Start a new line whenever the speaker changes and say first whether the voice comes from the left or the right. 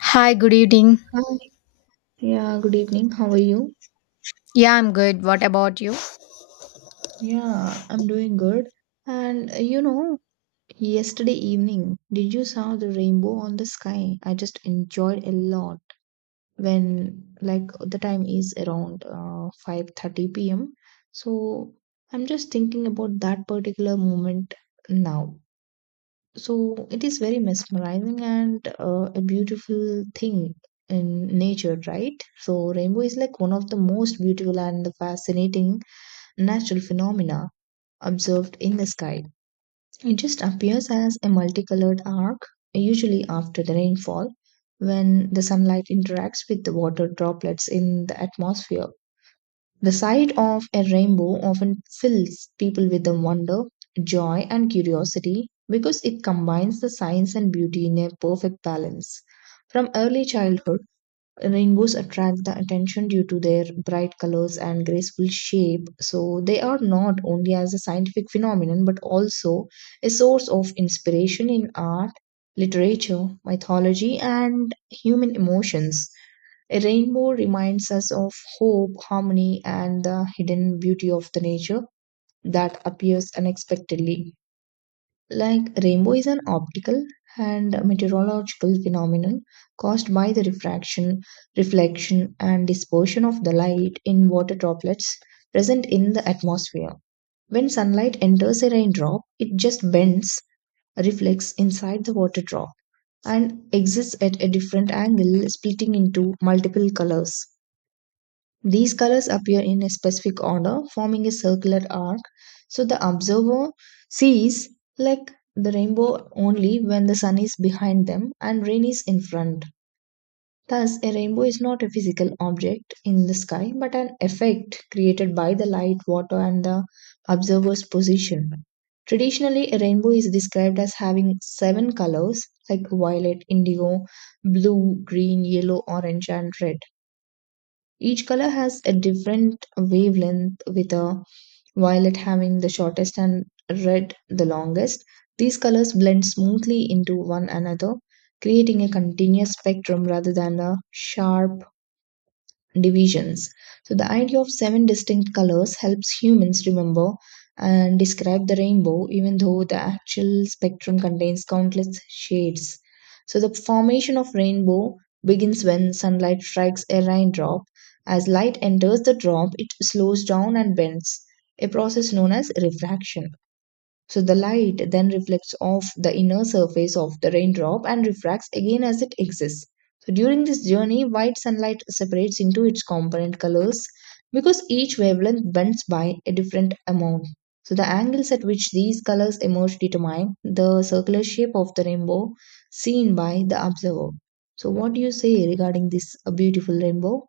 left: Hi, good evening.
right: Hi. Yeah, good evening. How are you?
left: Yeah, I'm good. What about you?
right: Yeah, I'm doing good. And yesterday evening, did you saw the rainbow on the sky? I just enjoyed a lot when like the time is around 5:30 p.m. So I'm just thinking about that particular moment now. So it is very mesmerizing and a beautiful thing in nature, right? So rainbow is like one of the most beautiful and fascinating natural phenomena observed in the sky. It just appears as a multicolored arc, usually after the rainfall, when the sunlight interacts with the water droplets in the atmosphere. The sight of a rainbow often fills people with the wonder, joy, and curiosity because it combines the science and beauty in a perfect balance. From early childhood, rainbows attract the attention due to their bright colors and graceful shape. So, they are not only as a scientific phenomenon but also a source of inspiration in art, literature, mythology, and human emotions. A rainbow reminds us of hope, harmony, and the hidden beauty of the nature that appears unexpectedly. Like rainbow is an optical and meteorological phenomenon caused by the refraction, reflection, and dispersion of the light in water droplets present in the atmosphere. When sunlight enters a raindrop, it just bends, reflects inside the water drop, and exits at a different angle, splitting into multiple colors. These colors appear in a specific order, forming a circular arc, so the observer sees like the rainbow only when the sun is behind them and rain is in front. Thus, a rainbow is not a physical object in the sky but an effect created by the light, water, and the observer's position. Traditionally, a rainbow is described as having seven colors like violet, indigo, blue, green, yellow, orange, and red. Each color has a different wavelength, with a violet having the shortest and red the longest. These colors blend smoothly into one another, creating a continuous spectrum rather than a sharp divisions. So, the idea of seven distinct colors helps humans remember and describe the rainbow, even though the actual spectrum contains countless shades. So, the formation of rainbow begins when sunlight strikes a raindrop. As light enters the drop, it slows down and bends, a process known as refraction. So the light then reflects off the inner surface of the raindrop and refracts again as it exists. So during this journey, white sunlight separates into its component colors because each wavelength bends by a different amount. So the angles at which these colors emerge determine the circular shape of the rainbow seen by the observer. So what do you say regarding this beautiful rainbow?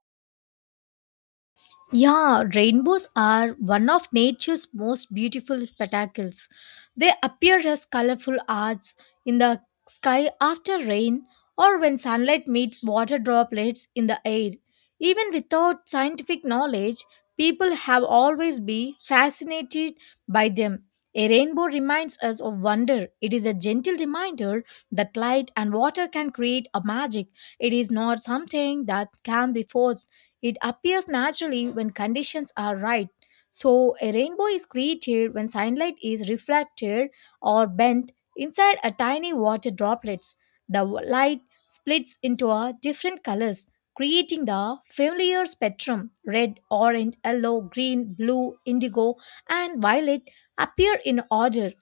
left: Yeah, rainbows are one of nature's most beautiful spectacles. They appear as colorful arcs in the sky after rain or when sunlight meets water droplets in the air. Even without scientific knowledge, people have always been fascinated by them. A rainbow reminds us of wonder. It is a gentle reminder that light and water can create a magic. It is not something that can be forced, it appears naturally when conditions are right. So a rainbow is created when sunlight is reflected or bent inside a tiny water droplets. The light splits into a different colors, creating the familiar spectrum. Red, orange, yellow, green, blue, indigo, and violet appear in order.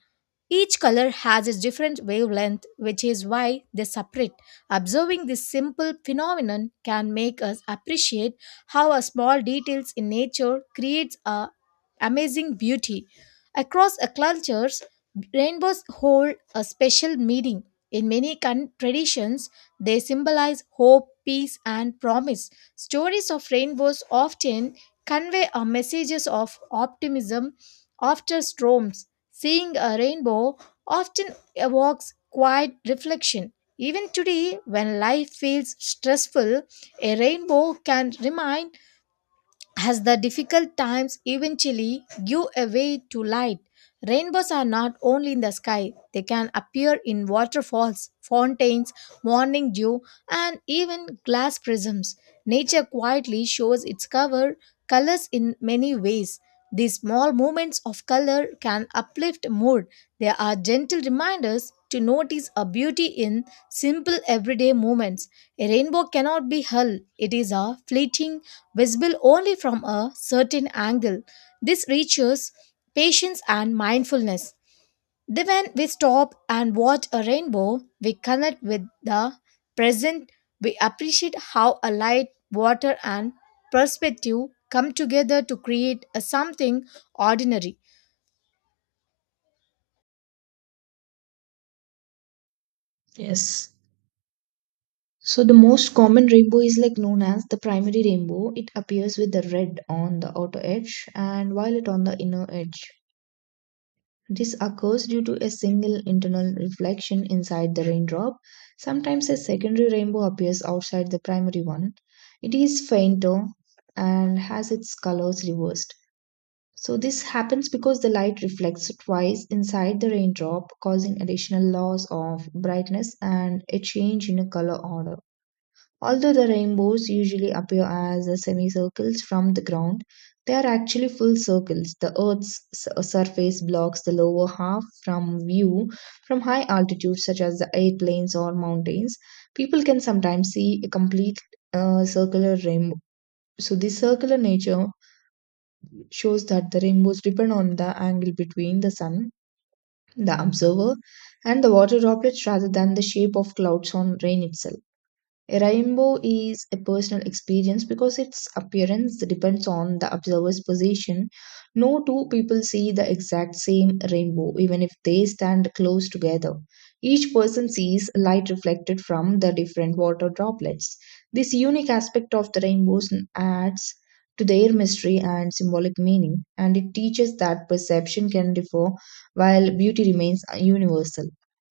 left: Each color has its different wavelength, which is why they separate. Observing this simple phenomenon can make us appreciate how a small details in nature creates a amazing beauty. Across a cultures, rainbows hold a special meaning. In many traditions, they symbolize hope, peace, and promise. Stories of rainbows often convey a messages of optimism after storms. Seeing a rainbow often evokes quiet reflection. Even today, when life feels stressful, a rainbow can remind as the difficult times eventually give a way to light. Rainbows are not only in the sky, they can appear in waterfalls, fountains, morning dew, and even glass prisms. Nature quietly shows its cover colors in many ways. These small movements of color can uplift mood. They are gentle reminders to notice a beauty in simple everyday moments. A rainbow cannot be held, it is a fleeting, visible only from a certain angle. This reaches patience and mindfulness. Then, when we stop and watch a rainbow, we connect with the present. We appreciate how a light, water, and perspective come together to create a something ordinary.
right: Yes. So the most common rainbow is like known as the primary rainbow. It appears with the red on the outer edge and violet on the inner edge. This occurs due to a single internal reflection inside the raindrop. Sometimes a secondary rainbow appears outside the primary one. It is fainter and has its colors reversed. So this happens because the light reflects twice inside the raindrop, causing additional loss of brightness and a change in a color order. Although the rainbows usually appear as a semicircles from the ground, they are actually full circles. The Earth's surface blocks the lower half from view from high altitudes, such as the airplanes or mountains. People can sometimes see a complete circular rainbow. So, this circular nature shows that the rainbows depend on the angle between the sun, the observer, and the water droplets rather than the shape of clouds on rain itself. A rainbow is a personal experience because its appearance depends on the observer's position. No two people see the exact same rainbow, even if they stand close together. Each person sees light reflected from the different water droplets. This unique aspect of the rainbows adds to their mystery and symbolic meaning, and it teaches that perception can differ while beauty remains universal.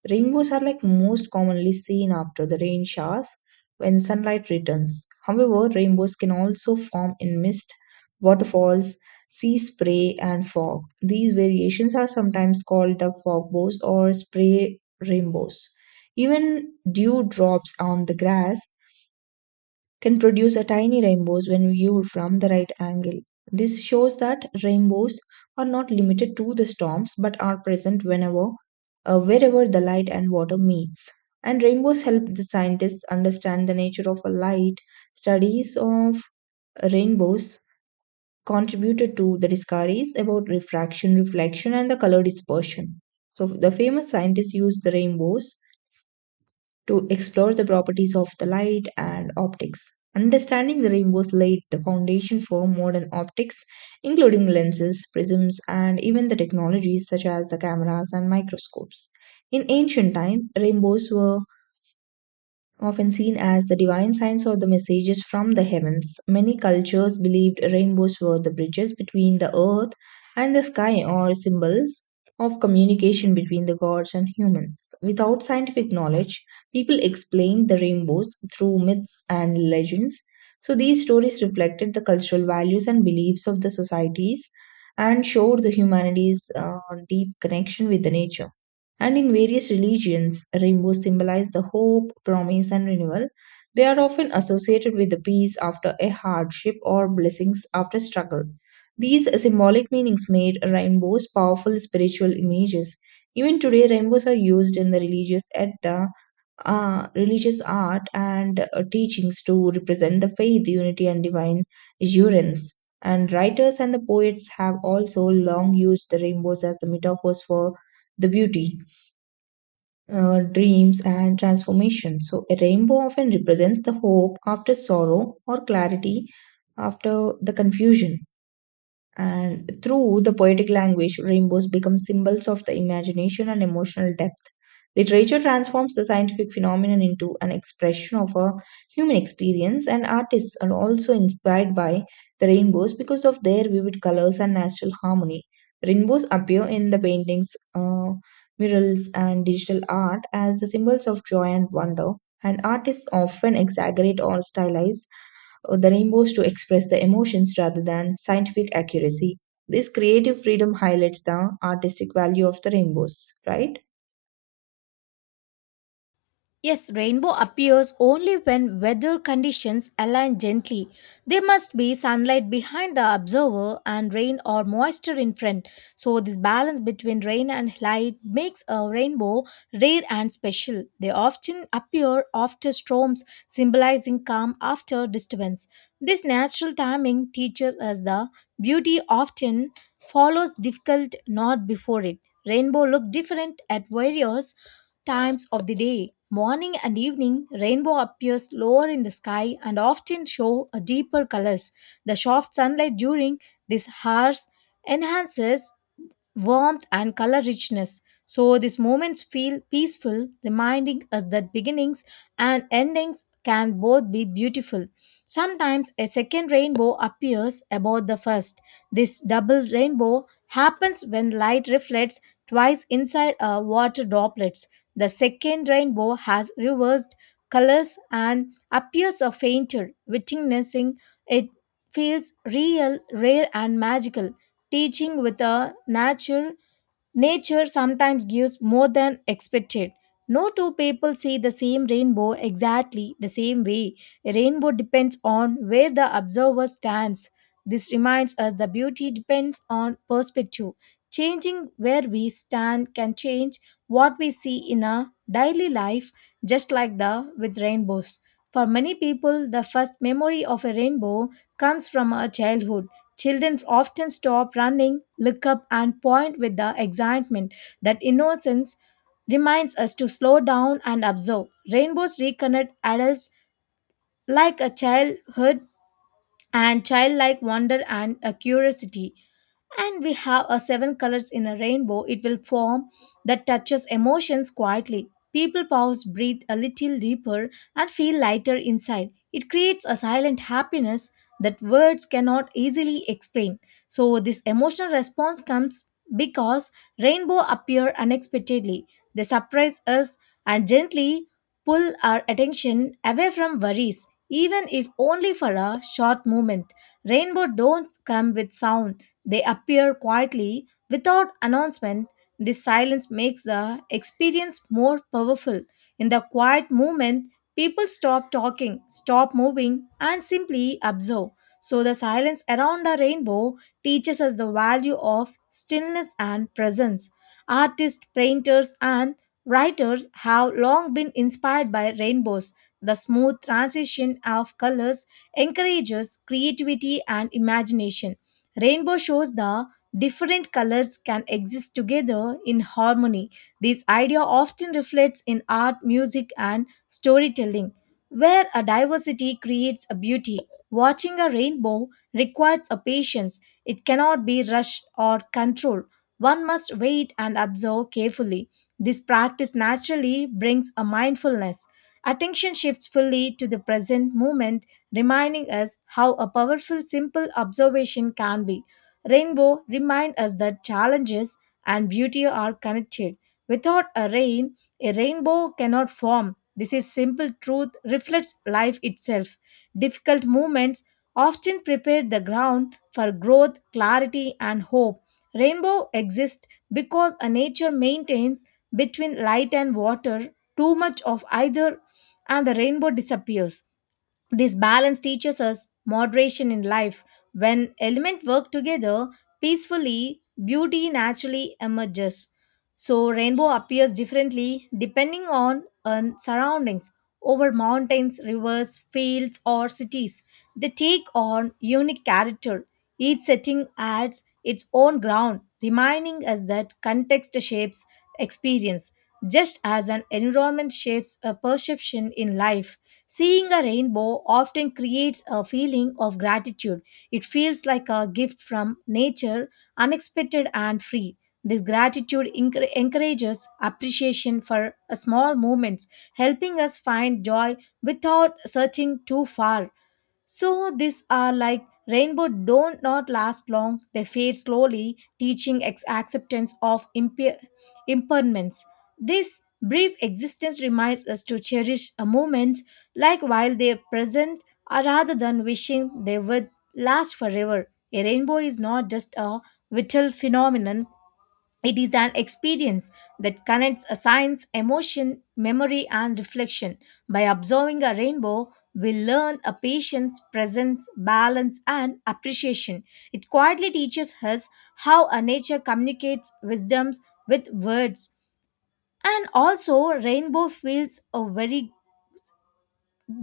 right: Rainbows are like most commonly seen after the rain showers when sunlight returns. However, rainbows can also form in mist, waterfalls, sea spray, and fog. These variations are sometimes called the fogbows or spray rainbows. Even dew drops on the grass can produce a tiny rainbows when viewed from the right angle. This shows that rainbows are not limited to the storms but are present whenever wherever the light and water meets. And rainbows help the scientists understand the nature of a light. Studies of rainbows contributed to the discoveries about refraction, reflection, and the color dispersion. So the famous scientists used the rainbows to explore the properties of the light and optics. Understanding the rainbows laid the foundation for modern optics, including lenses, prisms, and even the technologies such as the cameras and microscopes. In ancient time, rainbows were often seen as the divine signs or the messages from the heavens. Many cultures believed rainbows were the bridges between the earth and the sky or symbols of communication between the gods and humans. Without scientific knowledge, people explained the rainbows through myths and legends. So these stories reflected the cultural values and beliefs of the societies and showed the humanity's deep connection with the nature. And in various religions, rainbows symbolize the hope, promise, and renewal. They are often associated with the peace after a hardship or blessings after struggle. These symbolic meanings made rainbows powerful spiritual images. Even today, rainbows are used in the religious at the religious art and teachings to represent the faith, unity, and divine assurance. And writers and the poets have also long used the rainbows as the metaphors for the beauty, dreams, and transformation. So, a rainbow often represents the hope after sorrow or clarity after the confusion. And through the poetic language, rainbows become symbols of the imagination and emotional depth. Literature transforms the scientific phenomenon into an expression of a human experience, and artists are also inspired by the rainbows because of their vivid colors and natural harmony. Rainbows appear in the paintings, murals, and digital art as the symbols of joy and wonder, and artists often exaggerate or stylize the rainbows to express the emotions rather than scientific accuracy. This creative freedom highlights the artistic value of the rainbows, right?
left: Yes, rainbow appears only when weather conditions align gently. There must be sunlight behind the observer and rain or moisture in front. So this balance between rain and light makes a rainbow rare and special. They often appear after storms, symbolizing calm after disturbance. This natural timing teaches us the beauty often follows difficult, not before it. Rainbow look different at various times of the day. Morning and evening, rainbow appears lower in the sky and often show a deeper colors. The soft sunlight during these hours enhances warmth and color richness. So these moments feel peaceful, reminding us that beginnings and endings can both be beautiful. Sometimes a second rainbow appears above the first. This double rainbow happens when light reflects twice inside a water droplets. The second rainbow has reversed colors and appears a fainter. Witnessing it feels real, rare, and magical. Teaching with a nature sometimes gives more than expected. No two people see the same rainbow exactly the same way. A rainbow depends on where the observer stands. This reminds us the beauty depends on perspective. Changing where we stand can change what we see in our daily life, just like the with rainbows. For many people, the first memory of a rainbow comes from our childhood. Children often stop running, look up, and point with the excitement. That innocence reminds us to slow down and observe. Rainbows reconnect adults like a childhood and childlike wonder and a curiosity, and we have a seven colors in a rainbow it will form that touches emotions quietly. People pause, breathe a little deeper, and feel lighter inside. It creates a silent happiness that words cannot easily explain. So this emotional response comes because rainbow appear unexpectedly. They surprise us and gently pull our attention away from worries, even if only for a short moment. Rainbow don't come with sound, they appear quietly without announcement. This silence makes the experience more powerful. In the quiet moment, people stop talking, stop moving, and simply observe. So the silence around a rainbow teaches us the value of stillness and presence. Artists, painters, and writers have long been inspired by rainbows. The smooth transition of colors encourages creativity and imagination. Rainbow shows the different colors can exist together in harmony. This idea often reflects in art, music, and storytelling, where a diversity creates a beauty. Watching a rainbow requires a patience. It cannot be rushed or controlled. One must wait and observe carefully. This practice naturally brings a mindfulness. Attention shifts fully to the present moment, reminding us how a powerful simple observation can be. Rainbow remind us that challenges and beauty are connected. Without a rain, a rainbow cannot form. This is simple truth reflects life itself. Difficult moments often prepare the ground for growth, clarity, and hope. Rainbow exists because a nature maintains between light and water. Too much of either and the rainbow disappears. This balance teaches us moderation in life. When elements work together peacefully, beauty naturally emerges. So rainbow appears differently depending on surroundings over mountains, rivers, fields, or cities. They take on unique character. Each setting adds its own ground, reminding us that context shapes experience, just as an environment shapes a perception in life. Seeing a rainbow often creates a feeling of gratitude. It feels like a gift from nature, unexpected and free. This gratitude encourages appreciation for small moments, helping us find joy without searching too far. So these are like rainbow don't not last long. They fade slowly, teaching acceptance of impermanence. This brief existence reminds us to cherish a moments like while they are present, rather than wishing they would last forever. A rainbow is not just a vital phenomenon; it is an experience that connects a science, emotion, memory, and reflection. By observing a rainbow, we learn a patience, presence, balance, and appreciation. It quietly teaches us how a nature communicates wisdoms with words. And also, rainbow feels a very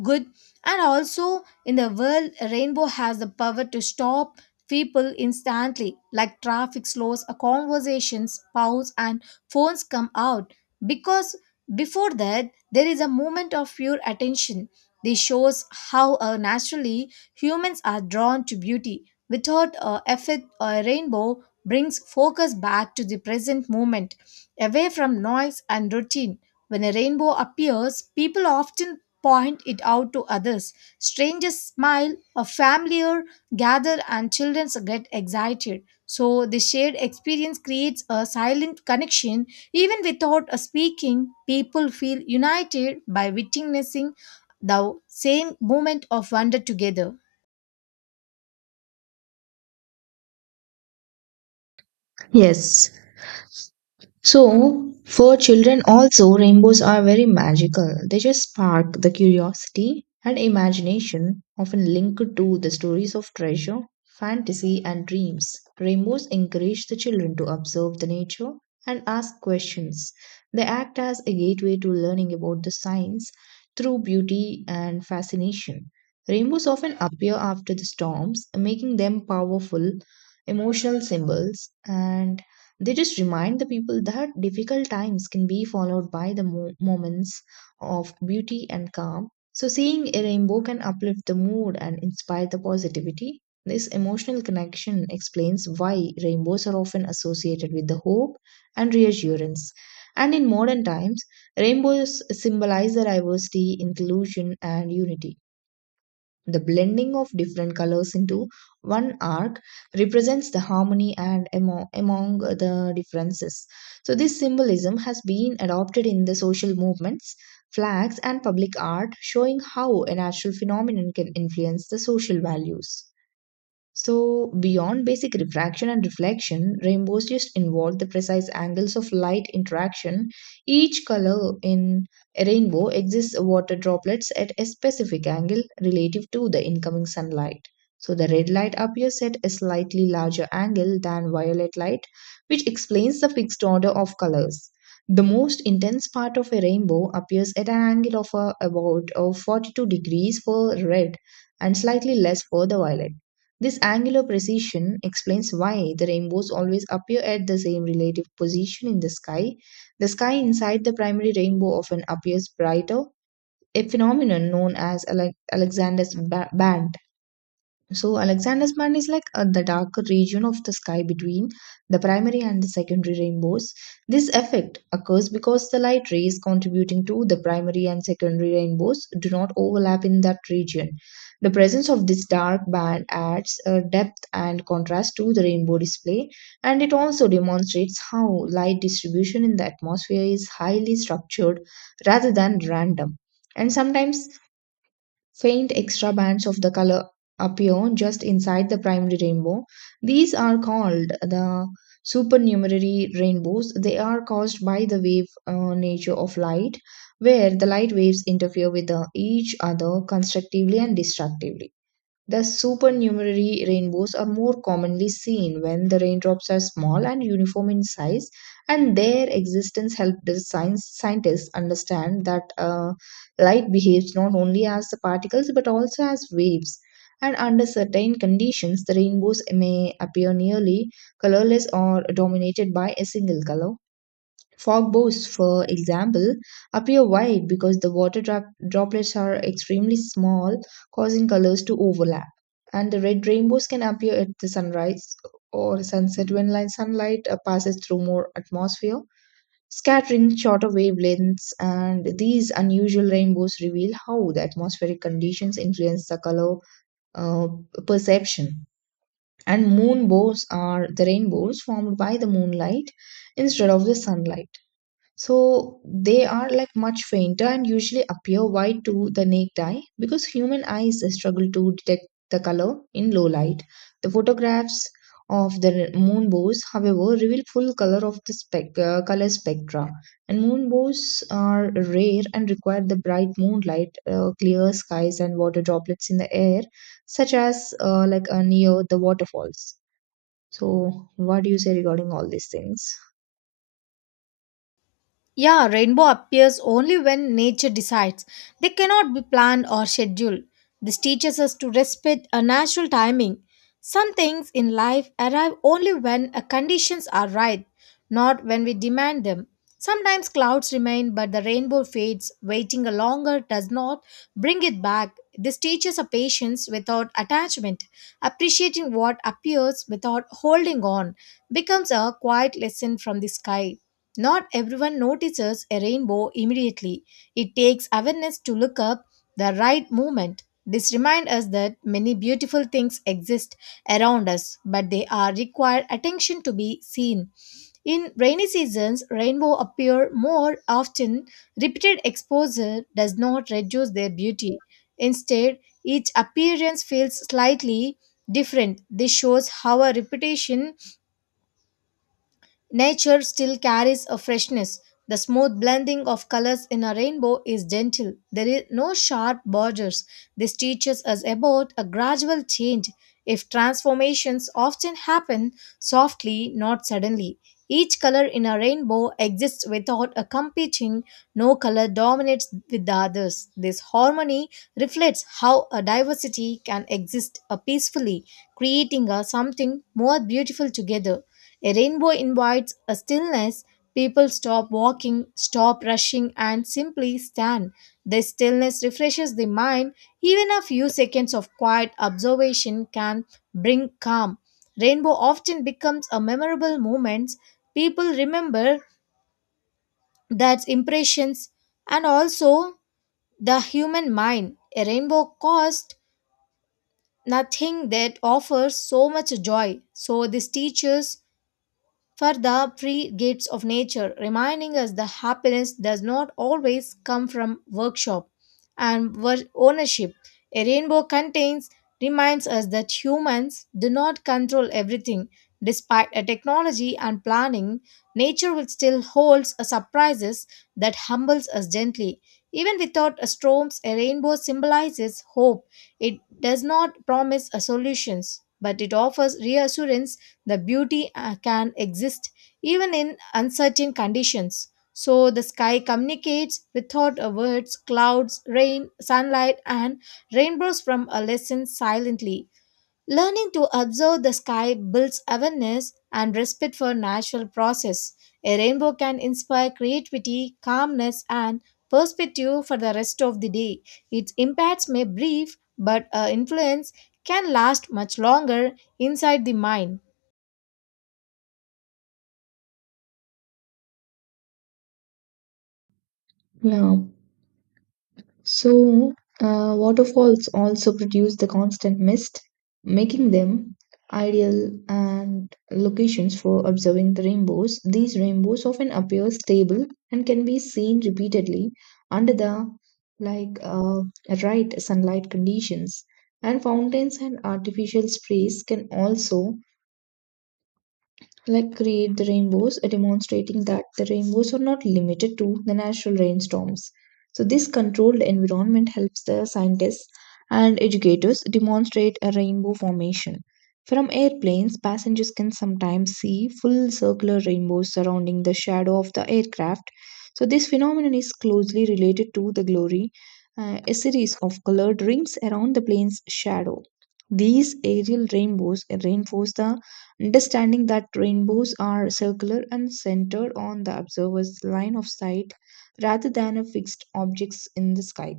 left: good. And also in the world, a rainbow has the power to stop people instantly. Like, traffic slows, a conversations pause, and phones come out, because before that there is a moment of pure attention. This shows how naturally humans are drawn to beauty without effort. A rainbow brings focus back to the present moment, away from noise and routine. When a rainbow appears, people often point it out to others. Strangers smile, a familiar gather, and children get excited. So the shared experience creates a silent connection. Even without a speaking, people feel united by witnessing the same moment of wonder together.
right: Yes. So, for children also, rainbows are very magical. They just spark the curiosity and imagination, often linked to the stories of treasure, fantasy, and dreams. Rainbows encourage the children to observe the nature and ask questions. They act as a gateway to learning about the science through beauty and fascination. Rainbows often appear after the storms, making them powerful emotional symbols, and they just remind the people that difficult times can be followed by the moments of beauty and calm. So, seeing a rainbow can uplift the mood and inspire the positivity. This emotional connection explains why rainbows are often associated with the hope and reassurance. And in modern times, rainbows symbolize the diversity, inclusion, and unity. The blending of different colors into one arc represents the harmony and among the differences. So, this symbolism has been adopted in the social movements, flags, and public art, showing how a natural phenomenon can influence the social values. So, beyond basic refraction and reflection, rainbows just involve the precise angles of light interaction. Each color in a rainbow exists water droplets at a specific angle relative to the incoming sunlight. So, the red light appears at a slightly larger angle than violet light, which explains the fixed order of colors. The most intense part of a rainbow appears at an angle of about 42 degrees for red and slightly less for the violet. This angular precision explains why the rainbows always appear at the same relative position in the sky. The sky inside the primary rainbow often appears brighter, a phenomenon known as Alexander's band. So Alexander's band is like the darker region of the sky between the primary and the secondary rainbows. This effect occurs because the light rays contributing to the primary and secondary rainbows do not overlap in that region. The presence of this dark band adds depth and contrast to the rainbow display, and it also demonstrates how light distribution in the atmosphere is highly structured rather than random. And sometimes faint extra bands of the color appear just inside the primary rainbow. These are called the supernumerary rainbows. They are caused by the wave nature of light, where the light waves interfere with each other constructively and destructively. The supernumerary rainbows are more commonly seen when the raindrops are small and uniform in size, and their existence helped the scientists understand that light behaves not only as the particles but also as waves. And under certain conditions, the rainbows may appear nearly colorless or dominated by a single color. Fog bows, for example, appear white because the water droplets are extremely small, causing colors to overlap. And the red rainbows can appear at the sunrise or sunset when light sunlight passes through more atmosphere, scattering shorter wavelengths. And these unusual rainbows reveal how the atmospheric conditions influence the color uh, perception. And moon bows are the rainbows formed by the moonlight instead of the sunlight, so they are like much fainter and usually appear white to the naked eye because human eyes struggle to detect the color in low light. The photographs of the moon bows, however, reveal full color of the color spectra. And moon bows are rare and require the bright moonlight, clear skies, and water droplets in the air, such as near the waterfalls. So, what do you say regarding all these things?
left: Yeah, rainbow appears only when nature decides. They cannot be planned or scheduled. This teaches us to respect a natural timing. Some things in life arrive only when conditions are right, not when we demand them. Sometimes clouds remain, but the rainbow fades. Waiting a longer does not bring it back. This teaches a patience without attachment. Appreciating what appears without holding on becomes a quiet lesson from the sky. Not everyone notices a rainbow immediately. It takes awareness to look up the right moment. This reminds us that many beautiful things exist around us, but they are required attention to be seen. In rainy seasons, rainbow appear more often. Repeated exposure does not reduce their beauty. Instead, each appearance feels slightly different. This shows how a repetition nature still carries a freshness. The smooth blending of colors in a rainbow is gentle. There is no sharp borders. This teaches us about a gradual change. If transformations often happen softly, not suddenly. Each color in a rainbow exists without a competing, no color dominates with the others. This harmony reflects how a diversity can exist peacefully, creating a something more beautiful together. A rainbow invites a stillness. People stop walking, stop rushing, and simply stand. The stillness refreshes the mind. Even a few seconds of quiet observation can bring calm. Rainbow often becomes a memorable moment. People remember that impressions and also the human mind. A rainbow cost nothing that offers so much joy. So this teaches for the free gifts of nature, reminding us the happiness does not always come from workshop and ownership. A rainbow contains reminds us that humans do not control everything. Despite a technology and planning, nature will still holds a surprises that humbles us gently. Even without a storms, a rainbow symbolizes hope. It does not promise a solutions, but it offers reassurance the beauty can exist even in uncertain conditions. So the sky communicates without a words. Clouds, rain, sunlight, and rainbows from a lesson silently. Learning to observe the sky builds awareness and respect for natural process. A rainbow can inspire creativity, calmness, and perspective for the rest of the day. Its impacts may brief, but influence can last much longer inside the mind.
right: Yeah. So, waterfalls also produce the constant mist, making them ideal and locations for observing the rainbows. These rainbows often appear stable and can be seen repeatedly under the like uh, right sunlight conditions. And fountains and artificial sprays can also like create the rainbows, demonstrating that the rainbows are not limited to the natural rainstorms. So, this controlled environment helps the scientists and educators demonstrate a rainbow formation. From airplanes, passengers can sometimes see full circular rainbows surrounding the shadow of the aircraft. So, this phenomenon is closely related to the glory, a series of colored rings around the plane's shadow. These aerial rainbows reinforce the understanding that rainbows are circular and centered on the observer's line of sight rather than a fixed objects in the sky.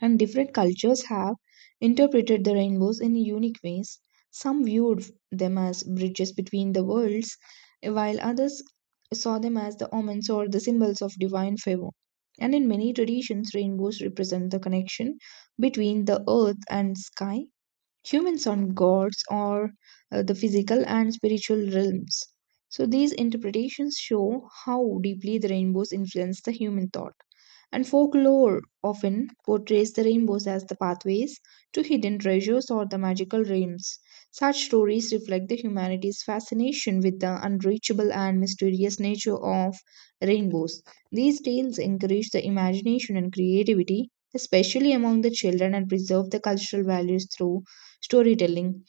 right: And different cultures have interpreted the rainbows in unique ways. Some viewed them as bridges between the worlds, while others saw them as the omens or the symbols of divine favor. And in many traditions, rainbows represent the connection between the earth and sky, humans on gods, or the physical and spiritual realms. So, these interpretations show how deeply the rainbows influence the human thought. And folklore often portrays the rainbows as the pathways to hidden treasures or the magical realms. Such stories reflect the humanity's fascination with the unreachable and mysterious nature of rainbows. These tales encourage the imagination and creativity, especially among the children, and preserve the cultural values through storytelling.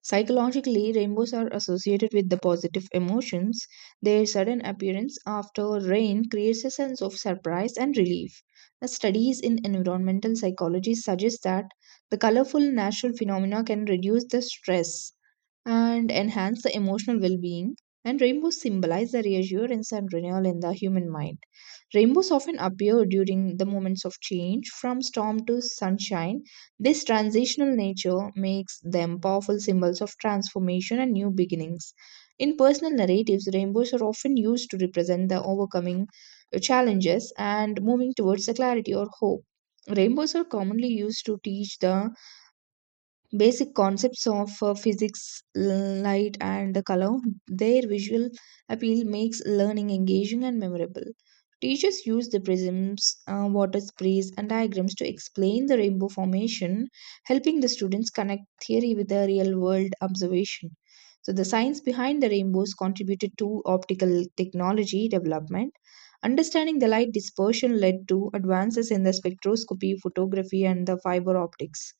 right: Psychologically, rainbows are associated with the positive emotions. Their sudden appearance after rain creates a sense of surprise and relief. The studies in environmental psychology suggest that the colorful natural phenomena can reduce the stress and enhance the emotional well being. And rainbows symbolize the reassurance and renewal in the human mind. Rainbows often appear during the moments of change, from storm to sunshine. This transitional nature makes them powerful symbols of transformation and new beginnings. In personal narratives, rainbows are often used to represent the overcoming challenges and moving towards the clarity or hope. Rainbows are commonly used to teach the basic concepts of physics, l- light, and the color. Their visual appeal makes learning engaging and memorable. Teachers use the prisms, water sprays, and diagrams to explain the rainbow formation, helping the students connect theory with the real world observation. So, the science behind the rainbows contributed to optical technology development. Understanding the light dispersion led to advances in the spectroscopy, photography, and the fiber optics.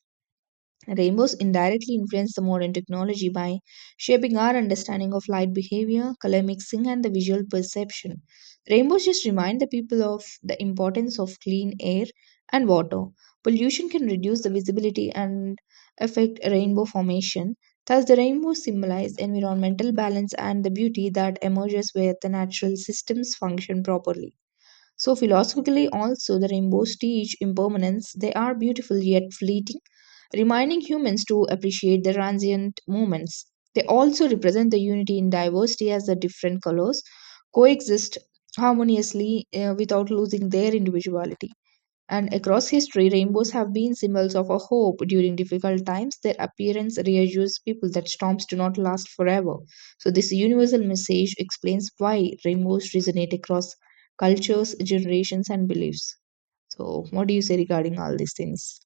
right: Rainbows indirectly influence the modern technology by shaping our understanding of light behavior, color mixing, and the visual perception. Rainbows just remind the people of the importance of clean air and water. Pollution can reduce the visibility and affect rainbow formation. Thus, the rainbow symbolizes environmental balance and the beauty that emerges where the natural systems function properly. So, philosophically, also, the rainbows teach impermanence. They are beautiful yet fleeting, reminding humans to appreciate the transient moments. They also represent the unity in diversity as the different colors coexist harmoniously without losing their individuality. And across history, rainbows have been symbols of a hope during difficult times. Their appearance reassures people that storms do not last forever. So, this universal message explains why rainbows resonate across cultures, generations, and beliefs. So, what do you say regarding all these things?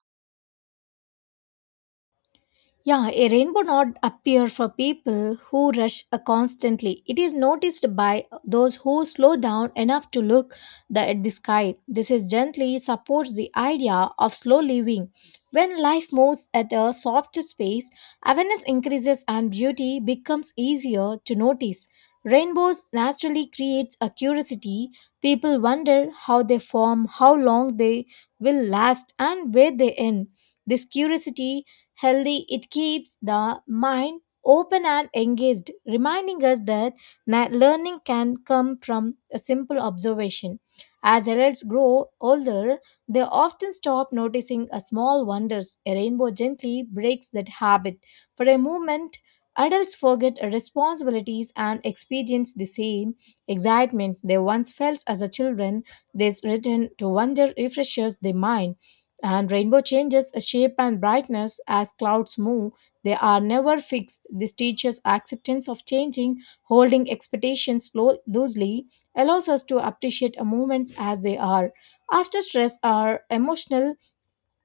left: Yeah, a rainbow not appear for people who rush constantly. It is noticed by those who slow down enough to look at the sky. This is gently supports the idea of slow living. When life moves at a softer pace, awareness increases and beauty becomes easier to notice. Rainbows naturally creates a curiosity. People wonder how they form, how long they will last, and where they end. This curiosity healthy, it keeps the mind open and engaged, reminding us that learning can come from a simple observation. As adults grow older, they often stop noticing a small wonders. A rainbow gently breaks that habit. For a moment, adults forget responsibilities and experience the same excitement they once felt as a children. This return to wonder refreshes the mind. And rainbow changes shape and brightness as clouds move. They are never fixed. This teaches acceptance of changing, holding expectations loosely, allows us to appreciate moments as they are. After stress or emotional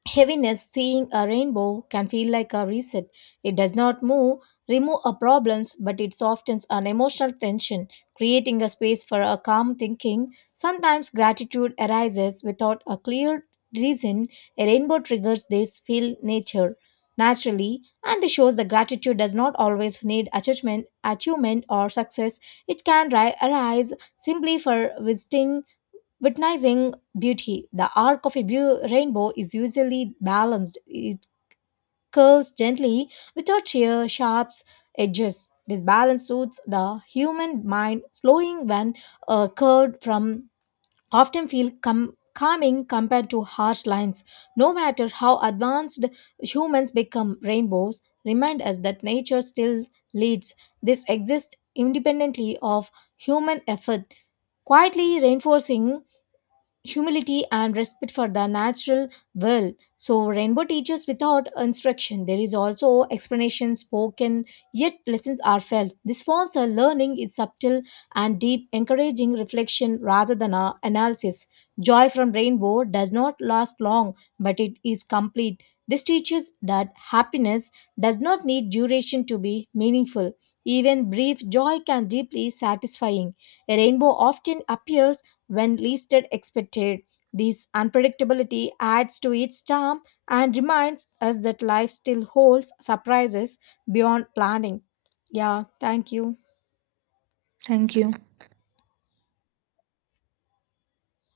left: heaviness, seeing a rainbow can feel like a reset. It does not move, remove our problems, but it softens an emotional tension, creating a space for a calm thinking. Sometimes gratitude arises without a clear reason. A rainbow triggers this feel nature naturally, and this shows that gratitude does not always need achievement or success. It can arise simply for visiting, witnessing beauty. The arc of a rainbow is usually balanced. It curves gently without sheer, sharp edges. This balance suits the human mind, slowing when curved from often feel calming compared to harsh lines. No matter how advanced humans become, rainbows remind us that nature still leads. This exists independently of human effort, quietly reinforcing humility and respect for the natural world. So, rainbow teaches without instruction. There is also explanation spoken, yet lessons are felt. This forms a learning is subtle and deep, encouraging reflection rather than a analysis. Joy from rainbow does not last long, but it is complete. This teaches that happiness does not need duration to be meaningful. Even brief joy can deeply satisfying. A rainbow often appears when least expected. This unpredictability adds to its charm and reminds us that life still holds surprises beyond planning. Yeah, thank you.
right: Thank you.